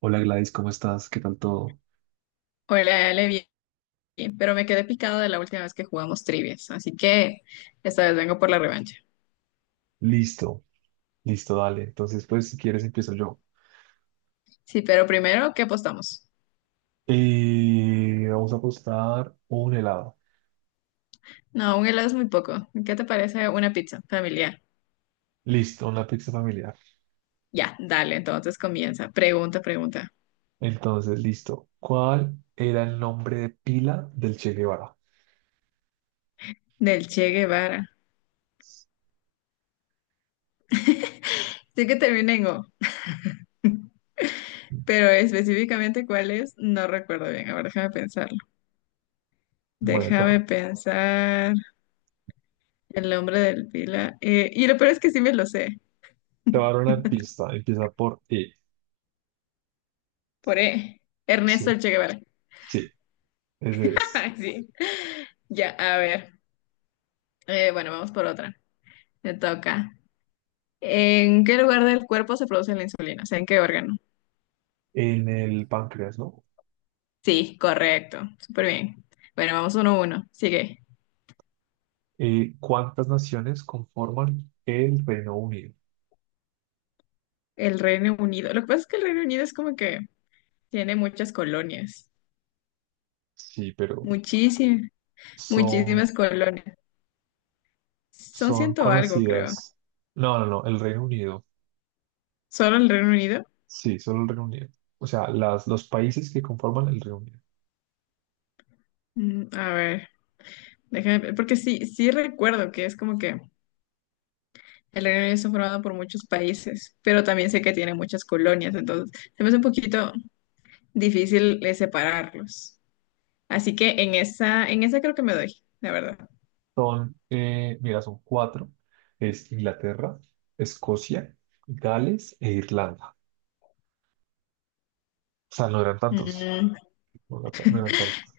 Hola Gladys, ¿cómo estás? ¿Qué tal todo? Hola, Ale, bien, pero me quedé picado de la última vez que jugamos trivias, así que esta vez vengo por la revancha. Listo, listo, dale. Entonces, pues si quieres empiezo yo. Sí, pero primero, ¿qué apostamos? Y vamos a apostar un helado. No, un helado es muy poco. ¿Qué te parece una pizza familiar? Listo, una pizza familiar. Ya, dale, entonces comienza. Pregunta, pregunta. Entonces, listo. ¿Cuál era el nombre de pila del Che Guevara? Del Che Guevara. Sí que termina en O, pero específicamente cuál es, no recuerdo bien. A ver, déjame pensarlo. Bueno, te Déjame pensar el nombre del pila. Y lo peor es que sí me lo sé. te voy a dar una pista. Empieza por E. Por E. Ernesto Sí, el Che Guevara. sí, ese es. Sí. Ya, a ver. Bueno, vamos por otra. Me toca. ¿En qué lugar del cuerpo se produce la insulina? O sea, ¿en qué órgano? En el páncreas, ¿no? Sí, correcto. Súper bien. Bueno, vamos uno a uno. Sigue. ¿Cuántas naciones conforman el Reino Unido? El Reino Unido. Lo que pasa es que el Reino Unido es como que tiene muchas colonias. Sí, pero Muchísimas, son muchísimas colonias. Son Son ciento algo, creo. conocidas. No, no, no, el Reino Unido. ¿Solo el Reino Unido? Sí, solo el Reino Unido. O sea, los países que conforman el Reino Unido Mm, a ver, déjame, ver, porque sí, sí recuerdo que es como que el Reino Unido está formado por muchos países, pero también sé que tiene muchas colonias, entonces se me hace un poquito difícil separarlos. Así que en esa creo que me doy, la verdad. son, mira, son cuatro. Es Inglaterra, Escocia, Gales e Irlanda. O sea, no eran tantos. Mm, No eran tantos.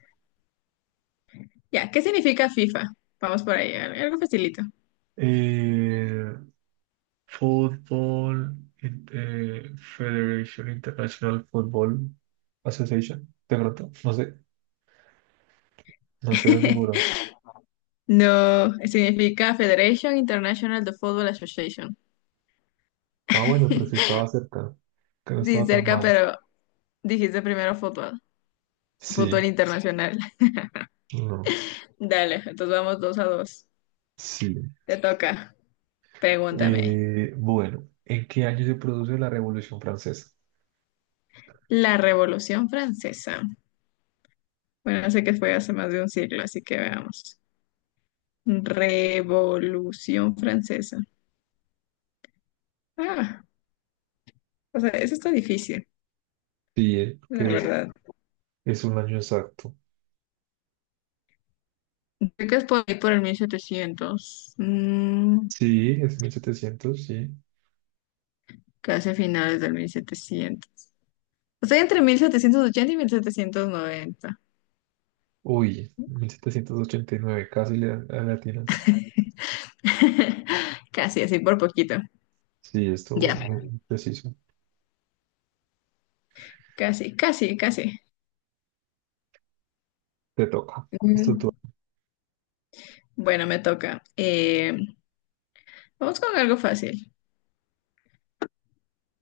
ya, ¿qué significa FIFA? Vamos por ahí, algo facilito. Eh, Fútbol, Federation International Football Association. De pronto, no sé, no estoy de seguro. No, significa Federation International de Football Association. Ah, bueno, pero sí estaba cerca, que no Sí, estaba tan cerca, mal. pero dijiste primero fútbol, fútbol Sí, internacional. no, Dale, entonces vamos dos a dos. sí. Te toca, pregúntame. Bueno, ¿en qué año se produce la Revolución Francesa? La Revolución Francesa. Bueno, sé que fue hace más de un siglo, así que veamos. Revolución Francesa. Ah, o sea, eso está difícil, Sí, la que Sí. es, verdad. es un año exacto. Creo que es por ahí por el 1700, Sí, es 1700, sí. casi a finales del 1700. Estoy entre 1780 y 1790. Uy, 1789, casi le latinas. Casi, así por poquito. Sí, esto Ya, muy preciso. casi, casi, casi. Te toca. Esto tú. Mm, bueno, me toca. Vamos con algo fácil.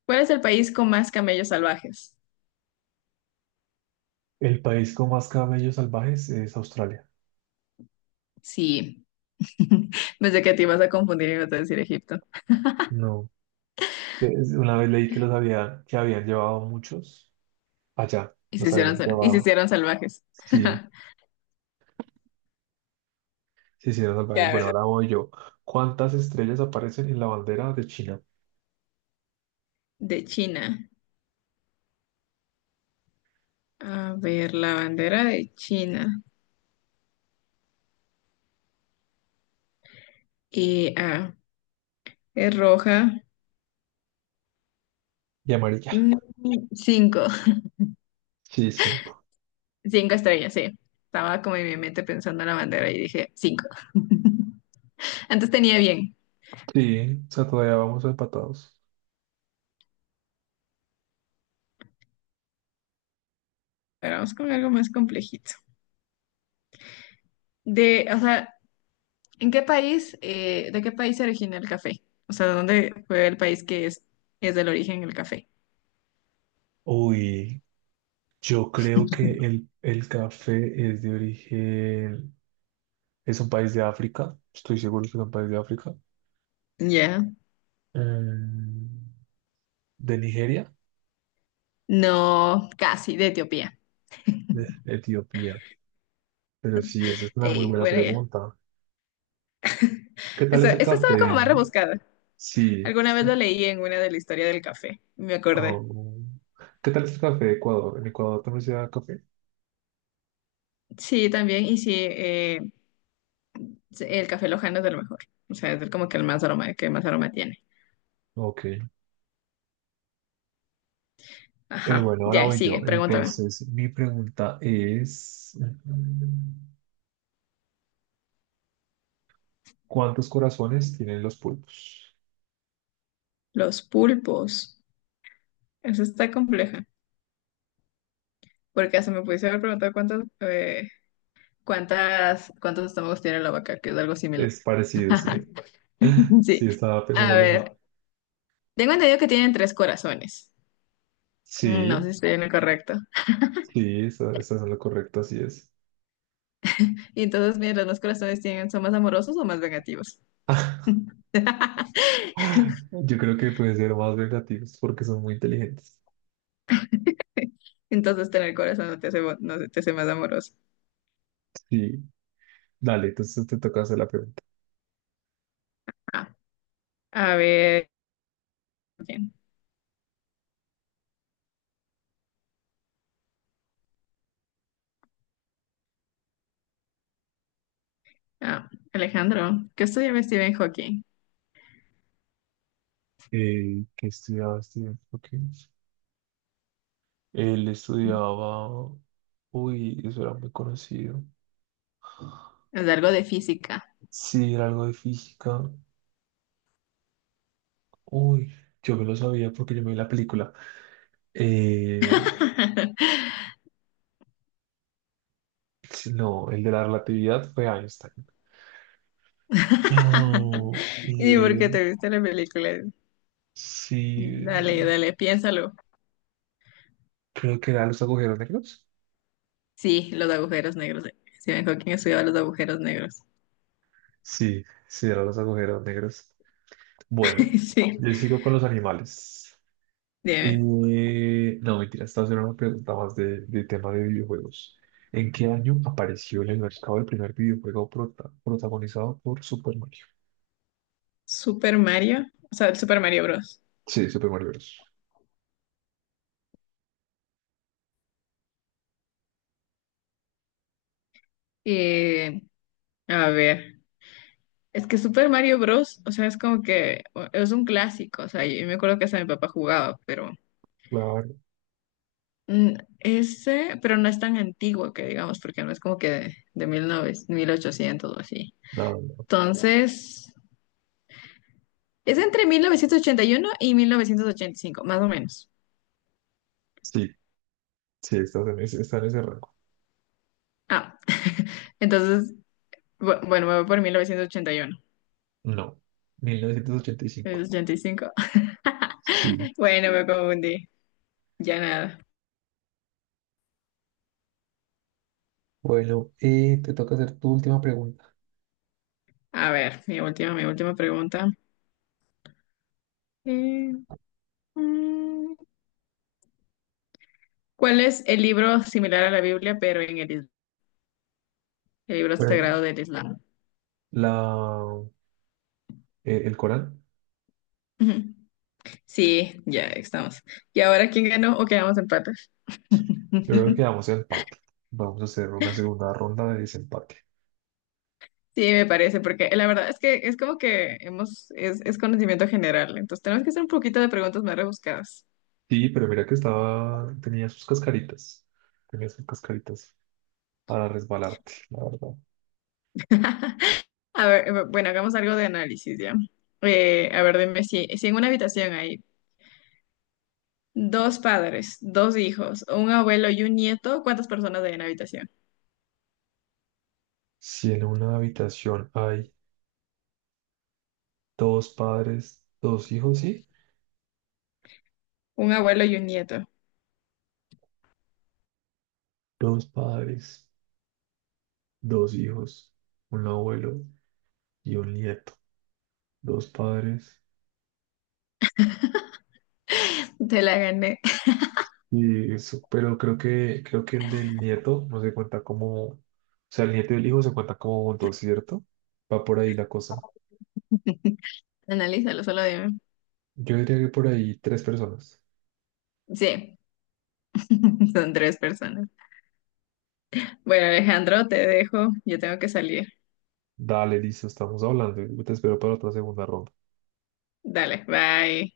¿Cuál es el país con más camellos salvajes? El país con más camellos salvajes es Australia. Sí, pensé que te ibas a confundir y ibas a decir Egipto. No. Una vez leí que que habían llevado muchos allá. Y se Los hicieron, habían y se llevado. hicieron salvajes. Sí. Sí, sí, las salvajes. Ya, Bueno, ahora voy yo. ¿Cuántas estrellas aparecen en la bandera de China? de China. A ver, la bandera de China. Y ah, es roja. Y amarilla. Mm, cinco. Sí, cinco. Cinco estrellas, sí. Estaba como en mi mente pensando en la bandera y dije cinco. Antes tenía bien, Sí, o sea, todavía vamos empatados. pero vamos con algo más complejito. De, o sea, ¿en qué país, de qué país se origina el café? O sea, ¿dónde fue el país que es del origen el café? Uy, yo creo que el café es de origen, es un país de África. Estoy seguro que es un país de África. Ya. Mm, ¿De Nigeria? No, casi, de Etiopía. De Etiopía. Pero sí, esa es una muy Sí, buena bueno, ya. pregunta. ¿Qué tal Esta, es el esta estaba café? como más rebuscada. Sí. Alguna vez lo leí en una de la historia del café, me acordé. Oh. ¿Qué tal es el café de Ecuador? ¿En Ecuador también se da café? Sí, también, y sí, sí, el café lojano es de lo mejor. O sea, como que el más aroma, que más aroma tiene. Ok. Eh, Ajá, bueno, ahora ya, voy yo. sigue, pregúntame. Entonces, mi pregunta es, ¿cuántos corazones tienen los pulpos? Los pulpos. Eso está compleja. Porque hasta me pudiste haber preguntado cuántas, cuántos estómagos tiene la vaca, que es algo similar. Es parecido, sí. Sí. Sí, estaba pensando A lo mismo. ver, tengo entendido que tienen tres corazones. No sé Sí, si estoy en lo correcto. sí, estás es lo correcto, así es. Y entonces, mira, ¿los dos corazones tienen, son más amorosos o más vengativos? Yo creo que pueden ser más vengativos porque son muy inteligentes. Entonces tener corazón no te hace, no te hace más amoroso. Sí, dale, entonces te toca hacer la pregunta. Ah, a ver, ¿quién? Ah, Alejandro, ¿qué estudiaba Stephen Hawking? ¿Qué estudiaba Stephen Hawking? Él estudiaba... Uy, eso era muy conocido. Es algo de física. Sí, era algo de física. Uy, yo me lo sabía porque yo me vi la película. Eh, sí, no, el de la relatividad fue Einstein. Oh, y ¿Y por qué te viste la película? Ciro- Dale, dale, piénsalo. Creo que era los agujeros negros. Sí, los agujeros negros. Stephen Hawking estudiaba los agujeros negros. Sí, sí, eran los agujeros negros. Bueno, Sí, yo sigo con los animales. dime. No, mentira, esta haciendo una pregunta más de tema de videojuegos. ¿En qué año apareció en el mercado el primer videojuego protagonizado por Super Mario? Super Mario, o sea, el Super Mario Bros. Sí, Super Mario Bros. Eh, a ver. Es que Super Mario Bros., o sea, es como que es un clásico, o sea, yo me acuerdo que hasta mi papá jugaba, pero Claro, mm, ese, pero no es tan antiguo que digamos, porque no es como que de 1800 o así. nada. Entonces, es entre 1981 y 1985 más o menos. Sí, sí, está en ese rango. Ah, entonces, bueno, me voy por 1980 ochenta No, mil novecientos ochenta y y uno cinco. 85. Sí. Bueno, me confundí, ya nada. Bueno, te toca hacer tu última pregunta. A ver, mi última pregunta. Eh, mm, ¿Cuál es el libro similar a la Biblia, pero en el, el libro Bueno, sagrado del Islam? la, el Corán, Ujú. Sí, ya estamos. ¿Y ahora quién ganó o quedamos empates? yo creo que quedamos en empate. Vamos a hacer una segunda ronda de desempate. Sí, me parece, porque la verdad es que es como que hemos, es conocimiento general, entonces tenemos que hacer un poquito de preguntas más rebuscadas. Sí, pero mira que estaba, tenía sus cascaritas. Tenía sus cascaritas para resbalarte, la verdad. A ver, bueno, hagamos algo de análisis ya. A ver, dime si, si en una habitación hay dos padres, dos hijos, un abuelo y un nieto, ¿cuántas personas hay en la habitación? Si en una habitación hay dos padres, dos hijos, ¿sí? Un abuelo y un nieto. Dos padres, dos hijos, un abuelo y un nieto. Dos padres. Te la gané. Y eso, pero creo que el del nieto no se cuenta como, o sea, el nieto y el hijo se cuentan como juntos, ¿cierto? Va por ahí la cosa. Analízalo, solo dime. Yo diría que por ahí tres personas. Sí, son tres personas. Bueno, Alejandro, te dejo. Yo tengo que salir. Dale, listo, estamos hablando. Yo te espero para otra segunda ronda. Dale, bye.